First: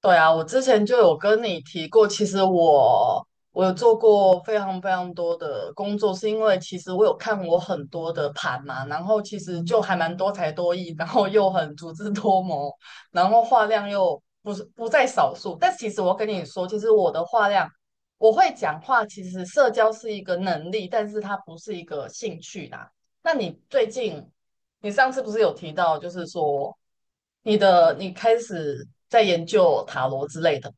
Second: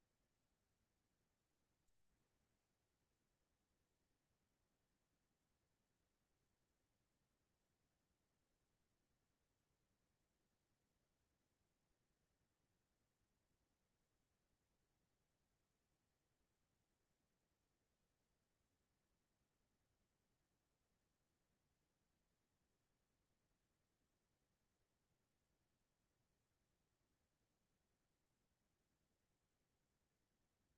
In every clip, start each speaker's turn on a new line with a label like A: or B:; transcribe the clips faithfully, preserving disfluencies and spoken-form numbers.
A: 对啊，我之前就有跟你提过，其实我我有做过非常非常多的工作，是因为其实我有看我很多的盘嘛，然后其实就还蛮多才多艺，然后又很足智多谋，然后话量又不是不在少数。但其实我跟你说，其实我的话量，我会讲话，其实社交是一个能力，但是它不是一个兴趣啦。那你最近，你上次不是有提到，就是说。你的你开始在研究塔罗之类的，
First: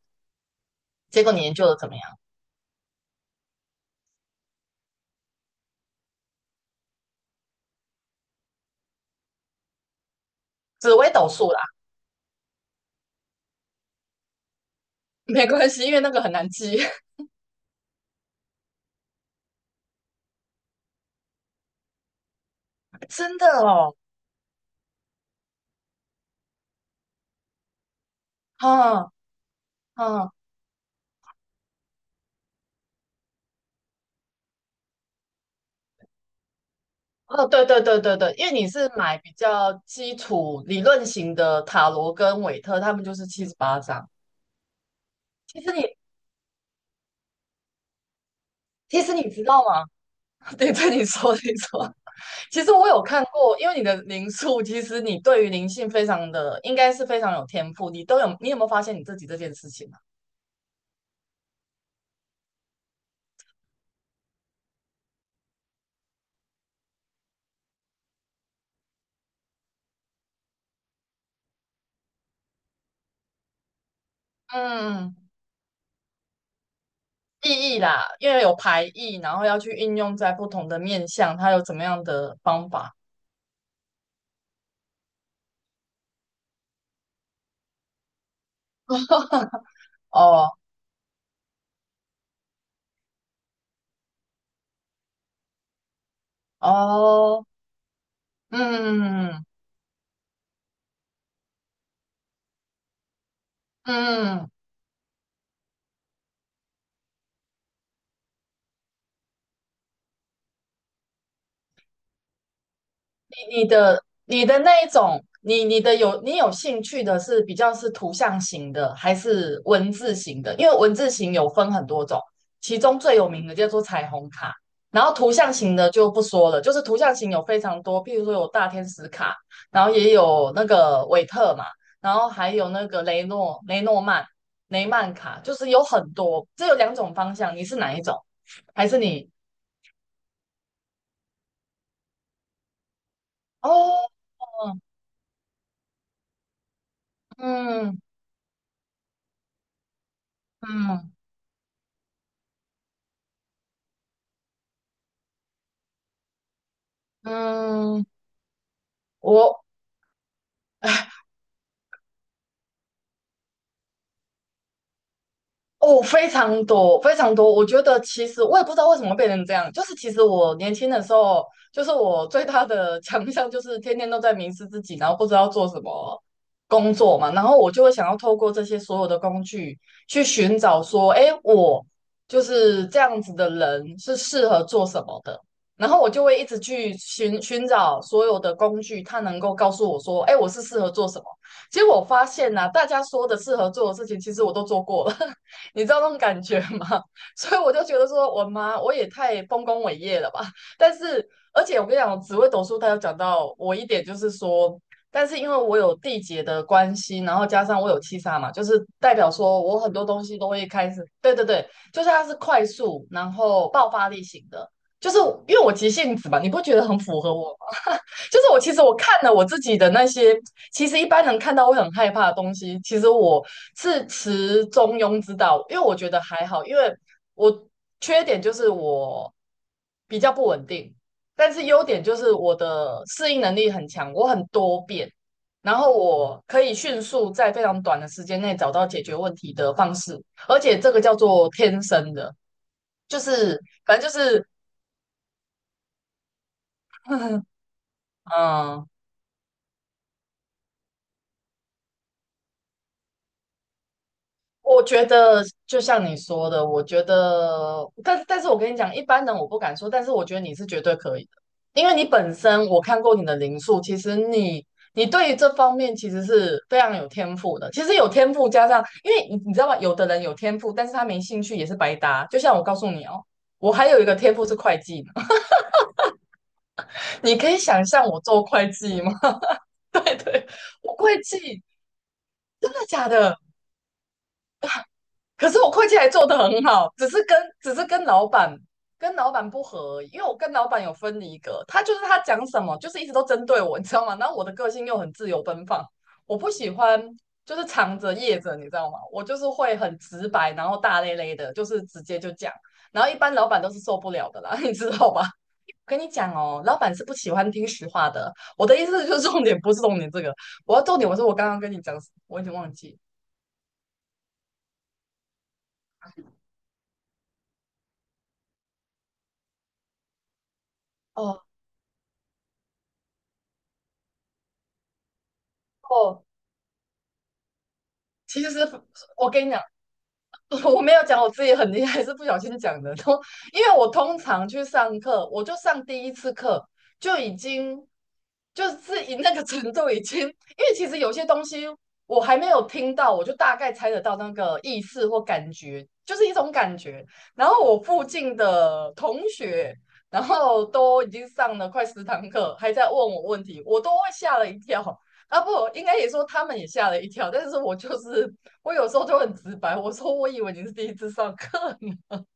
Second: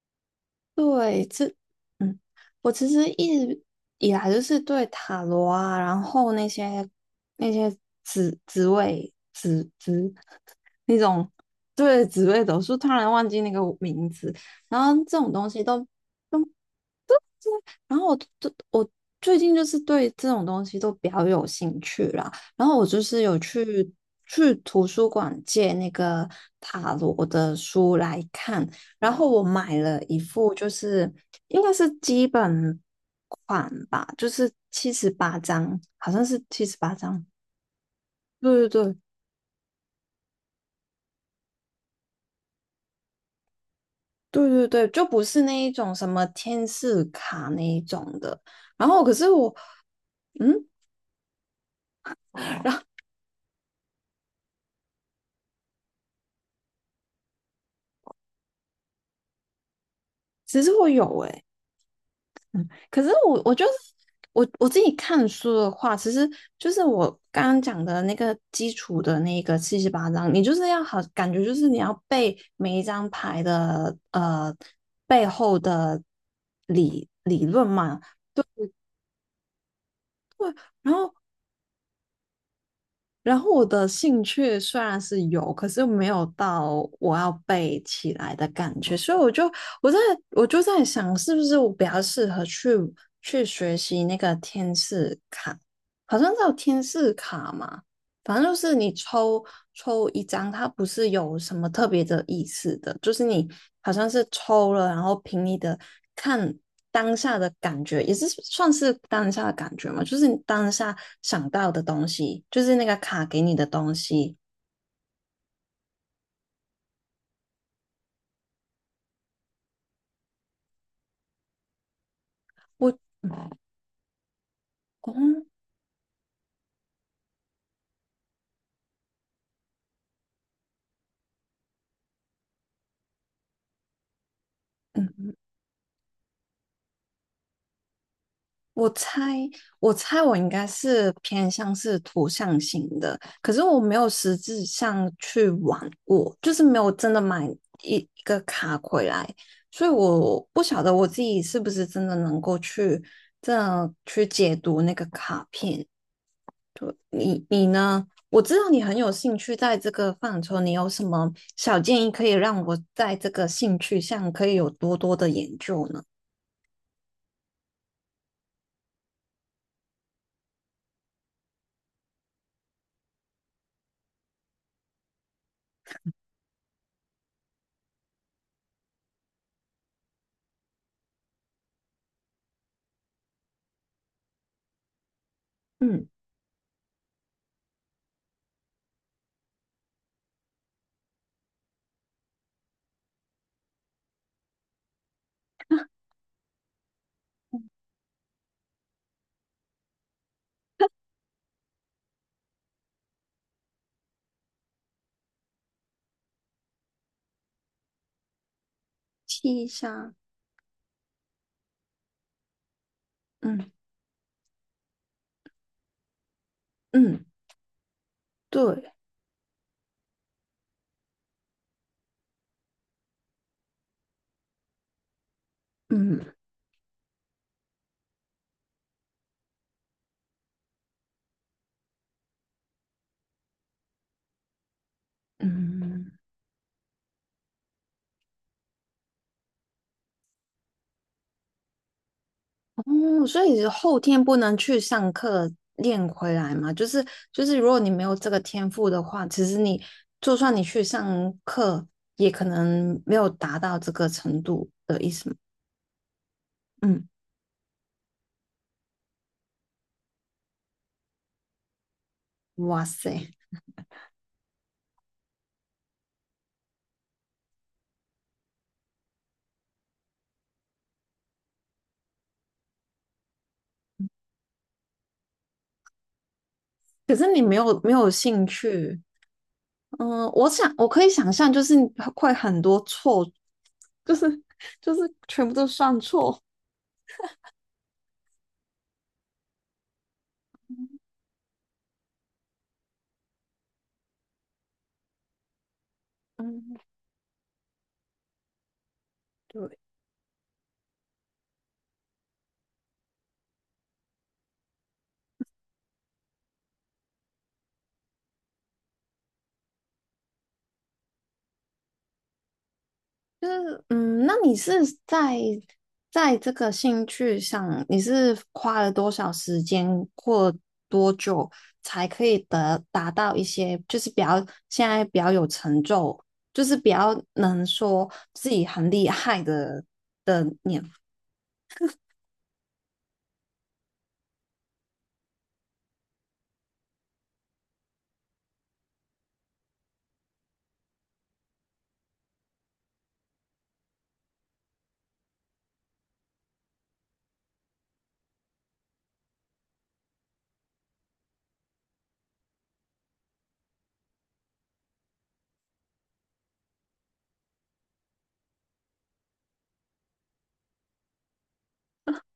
A: 结
B: 对，
A: 果你
B: 这，
A: 研究的怎么样？
B: 嗯，我其实一直以来就是对塔罗啊，然后那些那些紫紫薇紫紫
A: 紫
B: 那
A: 微斗
B: 种。
A: 数啦，
B: 对，紫薇斗数，突然忘记那个名字。然后这 种
A: 没
B: 东西
A: 关系，
B: 都。
A: 因为那个很难记。
B: 对对。然后我就我最近就是对这种东西都比较有兴趣啦。然后我就 是
A: 真
B: 有
A: 的
B: 去
A: 哦，
B: 去图书馆借那个塔罗的书来看。
A: 嗯
B: 然后我买了一
A: 嗯
B: 副，就是应该是基本款吧，就是七十八张，好像是七十八张。
A: 哦，对对对对对，因为你
B: 对对
A: 是
B: 对
A: 买比较基础理论型的塔罗跟韦特，他们就是七十八张。
B: 对对对，就不是
A: 其
B: 那一
A: 实你
B: 种什么天使卡那一种的。然后
A: 其
B: 可
A: 实
B: 是
A: 你知
B: 我。
A: 道吗？
B: 嗯，
A: 对对，你说你说，其实我有看过，因为你的灵数，其实你对于灵性非常的，应该是非常有天赋。你都有，你有没有发现你自己这件事情啊？
B: 其实我有诶。嗯，可是我我就是我我自己看书的话，其实就是我刚刚讲的那个基础的那个七十八张，你就是要好，感觉就是你要背每一张牌的呃
A: 嗯，
B: 背后的理理论
A: 意义
B: 嘛。
A: 啦，因为有排异，然后要去应用在不同的
B: 然
A: 面
B: 后
A: 向，它有怎么样的方法？
B: 然后我的兴趣虽然是有，可是没有到我要背起来的感觉，所以我就我在我
A: 哦
B: 就在想，是不是我比较适合去去学习那个天使卡。好像叫天使
A: 哦，
B: 卡嘛，反正就是你抽
A: 嗯
B: 抽一张，它不是有什么特别的意思的，就是你好像是
A: 嗯。
B: 抽了，然后凭你的看当下的感觉，也是算是当下的感觉嘛，就是你当下想到的东西，就是那个卡给你的
A: 你
B: 东
A: 的
B: 西。
A: 你的那一种，你你的有你有兴趣的是比较是图像型的，还是文字型的？因为文字型有分很多种，其
B: 我
A: 中最有名
B: 嗯。
A: 的叫做彩虹卡，然后图
B: 哦。
A: 像型的就不说了，就是图像型有非常多，譬如说有大天使卡，然后也有那个韦特嘛，然后还有那个雷诺雷诺曼雷曼
B: 嗯。
A: 卡，就是有很多，这有两种方向，你是哪一种？还
B: 我
A: 是
B: 猜，
A: 你？
B: 我猜我应该是偏向是图像型的，可是我没有
A: 哦，
B: 实质上去玩过，就是没有真的买一
A: 嗯
B: 一个卡回来，所以我不晓得我
A: 嗯
B: 自己是不是真的能够去这样去解读那个卡片。你你
A: 嗯。
B: 呢？我知道你很有兴趣
A: 我
B: 在这个范畴，你有什么小建议可以让我在这个兴趣上可以有多多的研究
A: 哦，
B: 呢？
A: 非常多，非常多。我觉得其实我也不知道为什么变成这样，就是其实我年轻的时候，就是我最大的强项就是天天都在迷失自己，然后不知道做什么工作嘛，然后我就会想要透过这些所有的工具去寻找说，哎，我就是这样子的人是适合做什么的，然后
B: 嗯，
A: 我就会一直去寻寻找所有的工具，它能够告诉我说，哎，我是适合做什么。结果我发现呐、啊大家说的适合做的事情，其实我都做过了。你知道那种感觉吗？所以我就觉得说，我妈我也太丰功伟业了吧。但是，而且我跟你讲，紫微斗数它有讲到我一点，就是说，但是因为我有地劫的关系，然后加上我有七杀嘛，就是代表说
B: 七
A: 我很多
B: 杀，
A: 东西都会开始，对对对，就是它是快速，然后
B: 嗯
A: 爆发力型的，就是因为我急性子嘛，你不觉得很符
B: 嗯。
A: 合我吗？就是我其实
B: 对，
A: 我看了我自己的那些，其实一般人看到会很害怕的东西，其实我是持中庸之道，因为我觉得
B: 嗯
A: 还好，因为我缺点就是我比较不稳定，但是优点就是我的适应能力很强，我很多变，然后
B: 嗯，
A: 我可以迅速在非常短的时间内找到解决问题的方式，而且这个叫做天生的，就
B: 哦，所
A: 是
B: 以后
A: 反正就
B: 天不
A: 是，
B: 能去上课练回来嘛？就是就是，如果你没有这个天
A: 嗯。
B: 赋的话，其实你就算你去上课，也可能没有达到这个程度
A: 我
B: 的
A: 觉
B: 意思吗。
A: 得就像你说的，我觉
B: 嗯，
A: 得，但但是我跟你讲，一般人我不敢说，但是我觉得你是绝对可以的，因为你本身我
B: 哇
A: 看过你
B: 塞，
A: 的零数，其实你你对于这方面其实是非常有天赋的。其实有天赋加上，因为你你知道吗？有的人有天赋，但是他没兴趣也是白搭。就像我告诉你哦，我还有一个天赋是会计呢
B: 可 是
A: 你
B: 你
A: 可
B: 没
A: 以
B: 有
A: 想
B: 没
A: 象
B: 有
A: 我做
B: 兴
A: 会
B: 趣。
A: 计吗？对
B: 嗯，
A: 对，
B: 我想我
A: 我
B: 可以
A: 会
B: 想象，
A: 计，
B: 就是你会很
A: 真的
B: 多
A: 假
B: 错，
A: 的？
B: 就是就是全
A: 可
B: 部
A: 是
B: 都
A: 我会计
B: 算
A: 还做得
B: 错。
A: 很好，只是跟只是跟老板跟老板不合而已，因为我跟老板有分离格，他就是他讲什么就是一直都针对我，你知道吗？然后我的个性又很自由奔放，我不喜
B: 嗯，
A: 欢就是藏着掖着，你知道吗？我就是会
B: 对，
A: 很直白，然后大咧咧的，就是直接就讲，然后一般老板都是受不了的啦，你知道吧？跟你讲哦，老板是不喜欢听实话的。我的意思就是重点不是重点这个，我要重点我说我刚刚跟你讲什么我已经忘记
B: 就是嗯，那你是在在这个兴趣上，你是花了多少时间或多
A: 哦
B: 久才可以得达到一些，就是比较现在比较有成就，
A: 哦，
B: 就是比较能说
A: 其
B: 自
A: 实
B: 己很厉
A: 我
B: 害
A: 跟你讲，
B: 的的。
A: 我没有讲我自己很厉害，是不小心讲的。都因为我通常去上课，我就上第一次课就已经就是以那个程度已经，因为其实有些东西我还没有听到，我就大概猜得到那个意思或感觉，就是一种感觉。然后我附近的同学，然后都已经上了快十堂课，还在问我问题，我都会吓了一跳。啊不，应该也说他们也吓了一跳，但是我就是我有时候就很直白，我说我以为你是第一次上课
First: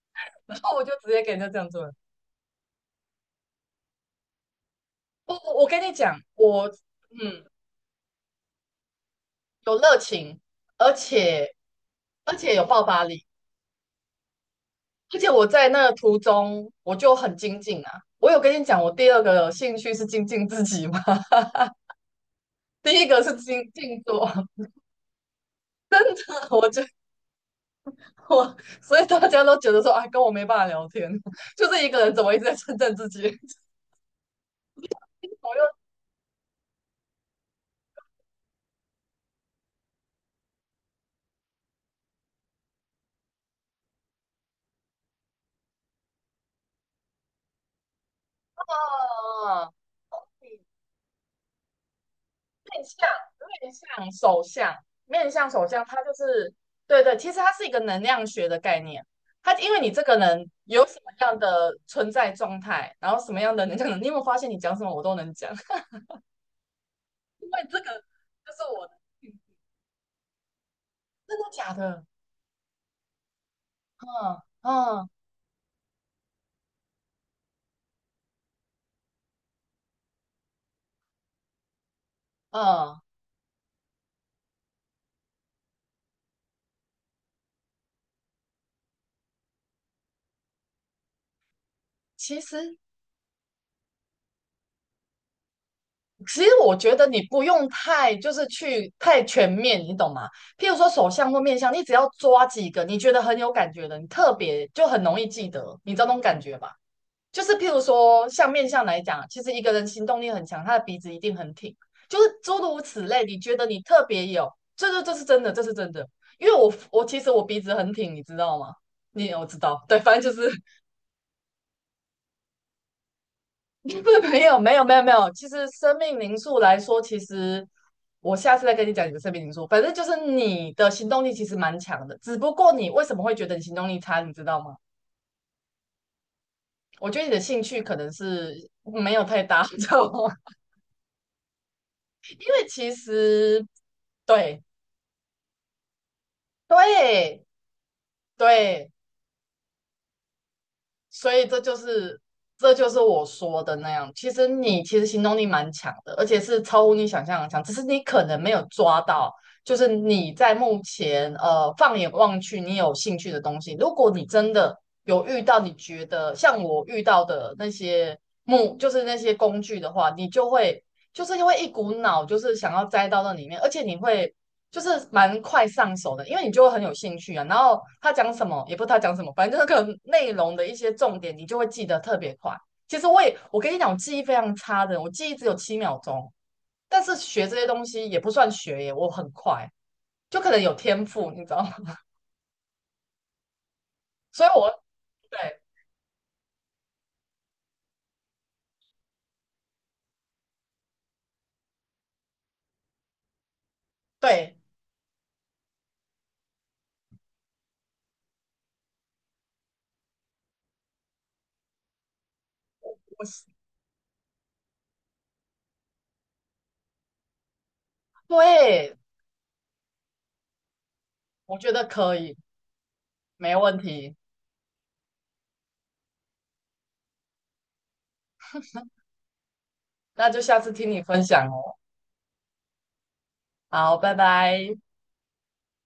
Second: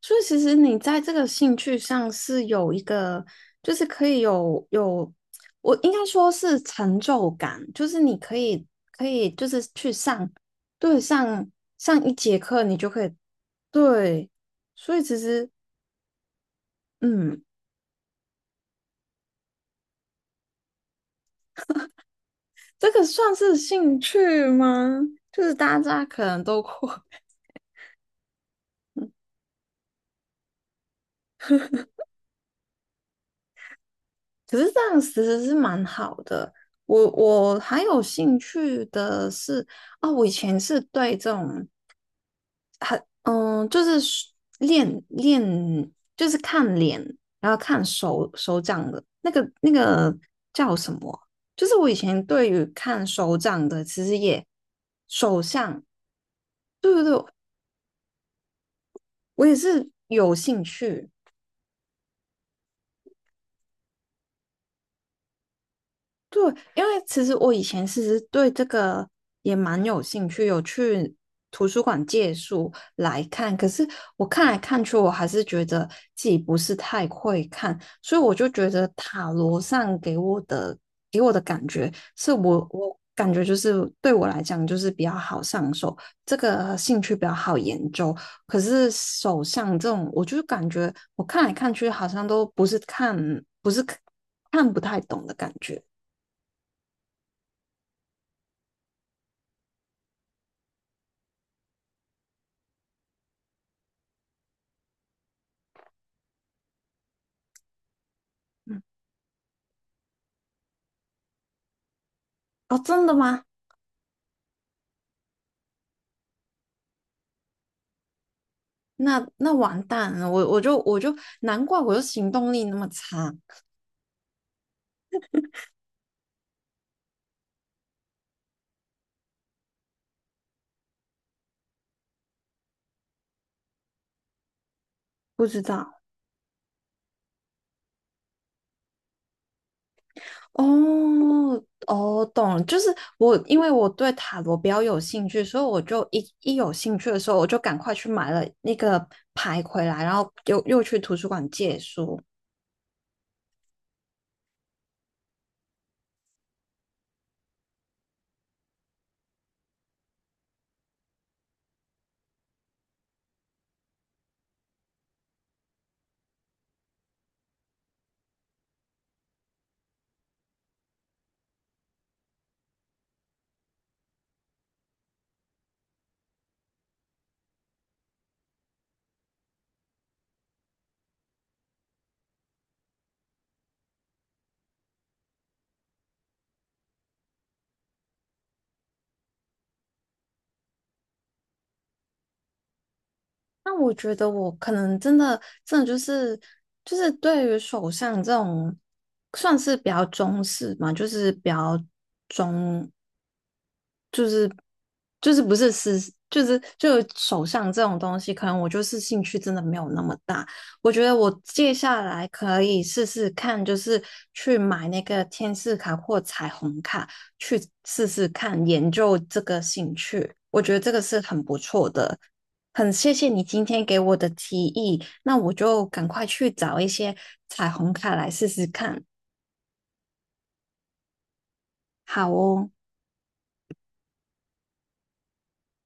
B: 所以其实
A: 然后
B: 你
A: 我就
B: 在
A: 直
B: 这
A: 接
B: 个
A: 给人家
B: 兴
A: 这样
B: 趣
A: 做。
B: 上是有一个，就是可以有有，
A: 不，我
B: 我
A: 跟
B: 应
A: 你
B: 该
A: 讲，
B: 说是
A: 我
B: 成就
A: 嗯
B: 感，就是你可以可以就是
A: 有
B: 去
A: 热
B: 上。
A: 情，而
B: 对，上
A: 且
B: 上一
A: 而
B: 节
A: 且
B: 课
A: 有
B: 你
A: 爆
B: 就可
A: 发
B: 以。
A: 力，
B: 对，所以其
A: 而且我
B: 实
A: 在那个途中我就很
B: 嗯，
A: 精进啊。我有跟你讲，我第二个兴趣是精进自己吗？
B: 这
A: 第
B: 个
A: 一个
B: 算
A: 是
B: 是
A: 精
B: 兴
A: 进做
B: 趣吗？就是大家可能 都
A: 我就
B: 会。
A: 我，所以大家都觉得说，哎，跟我没办法聊天，就是一个人怎么一直在称赞自己，
B: 可是这样其实是
A: 我又
B: 蛮好的。我我还有兴趣的是。啊，我以前是对这种。嗯，就是练练，就是看脸，然后看手手掌的那个那
A: 啊。
B: 个叫什么啊。就是我以前对于看手掌
A: 面
B: 的，其
A: 向
B: 实
A: 手
B: 也
A: 相，面
B: 手
A: 向手
B: 相。
A: 相，它就是
B: 对
A: 对
B: 对
A: 对，
B: 对，
A: 其实它是一个能量学的概念。
B: 我也
A: 它因为
B: 是
A: 你这个
B: 有
A: 人
B: 兴
A: 有什
B: 趣。
A: 么样的存在状态，然后什么样的能量，你有没有发现你讲什么我都能讲？
B: 对，因为其实我以
A: 这
B: 前
A: 个
B: 其实对
A: 就是
B: 这
A: 我的，
B: 个
A: 嗯
B: 也蛮有兴趣，有去
A: 真的
B: 图
A: 假
B: 书馆
A: 的？
B: 借书来看。可是我
A: 嗯
B: 看来看去，
A: 嗯
B: 我还是觉得自己不是太会看，所以我就觉得塔罗上给我的给我的感觉是我我
A: 嗯，
B: 感觉就是对我来讲就是比较好上手，这个兴趣比较好研究。可是手相这种，我就感觉我看来看去好像
A: 其
B: 都不是
A: 实
B: 看不是看看不太懂的感觉。
A: 其实我觉得你不用太就是去太全面，你懂吗？譬如说手相或面相，你只要抓几个你觉得很有感觉的，你特别就很容易记得，你知道那种感觉吧？就是譬如说，像面
B: 嗯。
A: 相来讲，其实一个人行动力很强，他的鼻子一定很挺，就是诸
B: 哦，
A: 如此
B: 真的
A: 类。你
B: 吗？
A: 觉得你特别有，这这这是真的，这是真的。因为我我其实我鼻子很挺，你知道吗？
B: 那
A: 你我
B: 那
A: 知
B: 完
A: 道，对，
B: 蛋
A: 反正
B: 了，
A: 就
B: 我
A: 是
B: 我就我就难怪我就行动力那么差。
A: 不是没有没有没有没有。其实生命灵数来说，其实我下次再跟你讲你的生命灵数。反正就是你的行动力其实蛮强的，只不过你为什么会觉得你行动力差，你知道吗？
B: 不知道。
A: 我觉得你的兴趣可能是没有太大，你知道吗？
B: 哦哦，懂了，
A: 为
B: 就是
A: 其
B: 我因
A: 实
B: 为我对塔罗
A: 对
B: 比较有兴趣，所以我就一一有兴趣的时候，
A: 对
B: 我就赶快去买了那
A: 对，
B: 个牌回来，然后又又去图书
A: 所以
B: 馆
A: 这就
B: 借书。
A: 是这就是我说的那样。其实你其实行动力蛮强的，而且是超乎你想象的强，只是你可能没有抓到，就是你在目前呃放眼望去，你有兴趣的东西。如果你真的有遇到，你觉得像我遇到的那些木，就是那些工具的话，你就会。就是因为一股脑，就是想要栽到那里面，而且你会就是蛮快上手的，因为你就会很有兴趣啊。然后他讲什么，也不知他讲什么，反正就是可能内容的一些重点，你就会记得特别快。其实我也，我跟你讲，我记忆非常差的，我记忆只有七秒钟。但是学这些东西也不算学耶，我很快，就可能有天赋，你知道吗？
B: 那我觉得
A: 所以
B: 我可
A: 我
B: 能真的
A: 对
B: 真的就是就是对于手相这种算是比较中式嘛，就是比较。中就是
A: 对，
B: 就是不是是就是就手上这种东西，可能我就是兴趣真的没有那么大。我觉得我接下来可以试
A: 我
B: 试
A: 是
B: 看，就是去买那个天使卡或彩虹卡，去试试看研
A: 对，
B: 究这个兴趣。我觉得这个是很不
A: 我觉得
B: 错
A: 可
B: 的，
A: 以，
B: 很谢谢你
A: 没
B: 今
A: 问
B: 天给我
A: 题。
B: 的提议，那我就赶快去找一些彩虹卡来试试看。
A: 那就下次听你分享哦。
B: 好哦。
A: 好，拜拜。